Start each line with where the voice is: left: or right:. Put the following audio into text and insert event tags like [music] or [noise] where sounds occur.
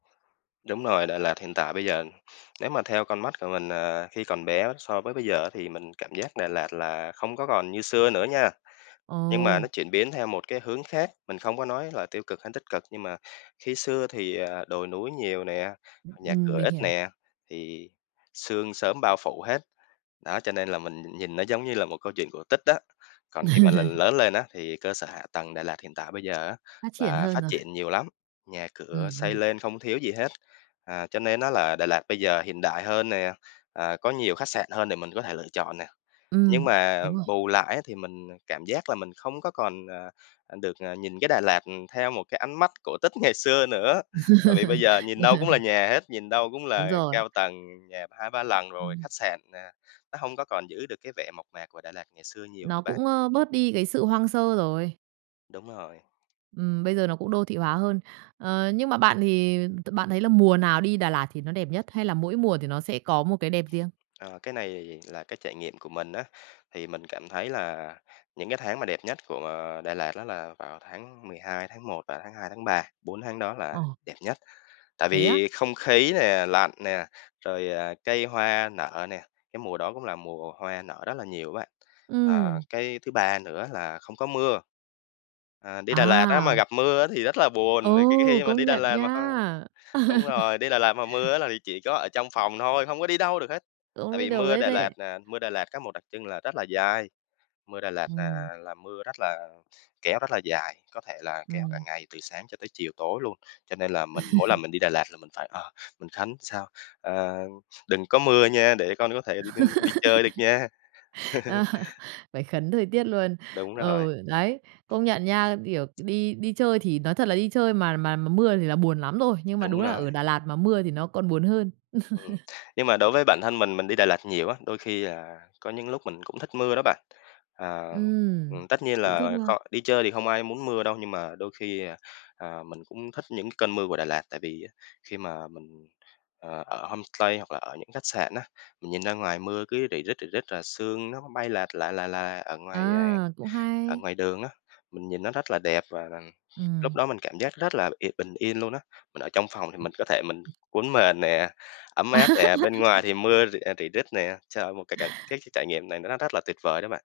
left: Đúng rồi, Đà Lạt hiện tại bây giờ nếu mà theo con mắt của mình, à, khi còn bé so với bây giờ á thì mình cảm giác Đà Lạt là không có còn như xưa nữa nha. Nhưng mà nó
right: Ồ!
left: chuyển biến theo một cái hướng khác, mình không có nói là tiêu cực hay tích cực, nhưng mà, khi xưa thì, à, đồi núi nhiều nè,
right: Ưm,
left: nhà
right: ừm,
left: cửa
right: mình
left: ít
right: hiểu.
left: nè, thì sương sớm bao phủ hết, đó cho nên là mình nhìn nó giống như là một câu chuyện cổ tích đó. Còn khi mà là
right: [laughs]
left: lớn lên á, thì cơ sở hạ tầng Đà Lạt hiện tại bây giờ á,
right: Phát triển
left: là
right: hơn
left: phát
right: rồi.
left: triển nhiều lắm, nhà cửa
right: Ừm,
left: xây
right: ừm.
left: lên không thiếu gì hết. Ờ, cho nên đó là Đà Lạt bây giờ hiện đại hơn nè, ờ, có nhiều khách sạn hơn để mình có thể lựa chọn nè, nhưng
right: Ừm.
left: mà
right: Đúng rồi.
left: bù lại á thì mình, à, cảm giác là mình không có còn, à, được, à, nhìn cái Đà Lạt, ừm, theo một cái ánh mắt cổ tích ngày xưa nữa. Tại vì bây giờ nhìn đâu cũng là
right: [laughs]
left: nhà hết, nhìn đâu cũng
right: Đúng
left: là
right: rồi.
left: cao tầng nhà 2-3 lần rồi,
right: Ừm.
left: khách sạn nè, nó hông có còn giữ được cái vẻ mộc mạc của Đà Lạt ngày xưa nhiều nữa
right: Nó
left: bạn.
right: cũng, ơ, bớt đi cái sự hoang sơ rồi.
left: Đúng rồi.
right: Ừm, bây giờ nó cũng đô thị hóa hơn. Ờ, nhưng mà bạn thì t bạn thấy là mùa nào đi Đà Lạt thì nó đẹp nhất, hay là mỗi mùa thì nó sẽ có một cái đẹp riêng?
left: Ờ, cái này là cái trải nghiệm của mình á, thì mình cảm thấy là những cái tháng mà đẹp nhất của, ờ, Đà Lạt đó là vào tháng 12, tháng 1 và tháng 2, tháng 3, 4 tháng đó là
right: Ờ.
left: đẹp nhất, tại
right: Thế á?
left: vì không khí nè, lạnh nè, rồi, ờ, cây hoa nở nè, cái mùa đó cũng là mùa hoa nở rất là nhiều á bạn. Ờ,
right: Ừm.
left: cái thứ ba nữa là không có mưa. Ờ, đi Đà Lạt á mà
right: À!
left: gặp mưa á thì rất là
right: Ừ,
left: buồn, vì khi khi mà
right: công
left: đi Đà
right: nhận
left: Lạt mà hông
right: nha!
left: đúng rồi, đi Đà Lạt mà
right: [laughs]
left: mưa á là chỉ có ở trong phòng thôi, không có đi đâu được hết,
right: Cũng
left: tại
right: đi
left: vì
right: đâu
left: mưa
right: hết
left: Đà Lạt
right: đấy.
left: nè, mưa Đà Lạt có một đặc trưng là rất là dai, mưa Đà Lạt
right: Ừm.
left: là là mưa rất là kéo rất là dài, có thể là kéo cả
right: Ừm.
left: ngày từ sáng cho tới chiều tối luôn, cho nên là mình mỗi lần
right: [chuckles]
left: mình đi Đà Lạt là mình phải, ờ, mình khấn sao, ờ, đừng có mưa nha, để con có thể đi đ đi chơi được
right: [laughs]
left: nha. [chuckles]
right: Ờ. Phải khấn thời tiết luôn.
left: Đúng rồi.
right: Ừ, đấy, công nhận nha, kiểu, đi đi chơi thì nói thật là đi chơi mà mà mà mưa thì là buồn lắm rồi, nhưng mà đúng
left: Đúng
right: là
left: rồi.
right: ở Đà Lạt mà mưa thì nó còn buồn hơn.
left: Ừm,
right: [chuckles]
left: nhưng mà đối với bản thân mình, mình đi Đà Lạt nhiều á, đôi khi là có những lúc mình cũng thích mưa đó bạn. Ờ,
right: Ừm.
left: ừm, tất nhiên
right: Cũng thích
left: là
right: luôn.
left: kh đi chơi thì không ai muốn mưa đâu, nhưng mà đôi khi, ờ, à, mình cũng thích những cơn mưa của Đà Lạt, tại vì khi mà mình, ờ, ở homestay hoặc là ở những khách sạn á, mình nhìn ra ngoài mưa cứ rỉ rít, rỉ rít là sương nó bay lạt là, là, là ở ngoài, à,
right: À, cũng
left: ở
right: hay!
left: ngoài đường á, mình nhìn nó rất là đẹp và rằng lúc
right: Ừm.
left: đó mình cảm giác rất là y bình yên luôn á. Mình ở trong phòng thì mình có thể mình
right: [unintelligible]
left: cuốn mền nè, ấm
right: À.
left: áp nè, bên ngoài
right: [laughs]
left: thì mưa rỉ, à, rỉ rít nè, trời, một cái cảnh cái cái trải nghiệm này nó rất là tuyệt vời đó bạn.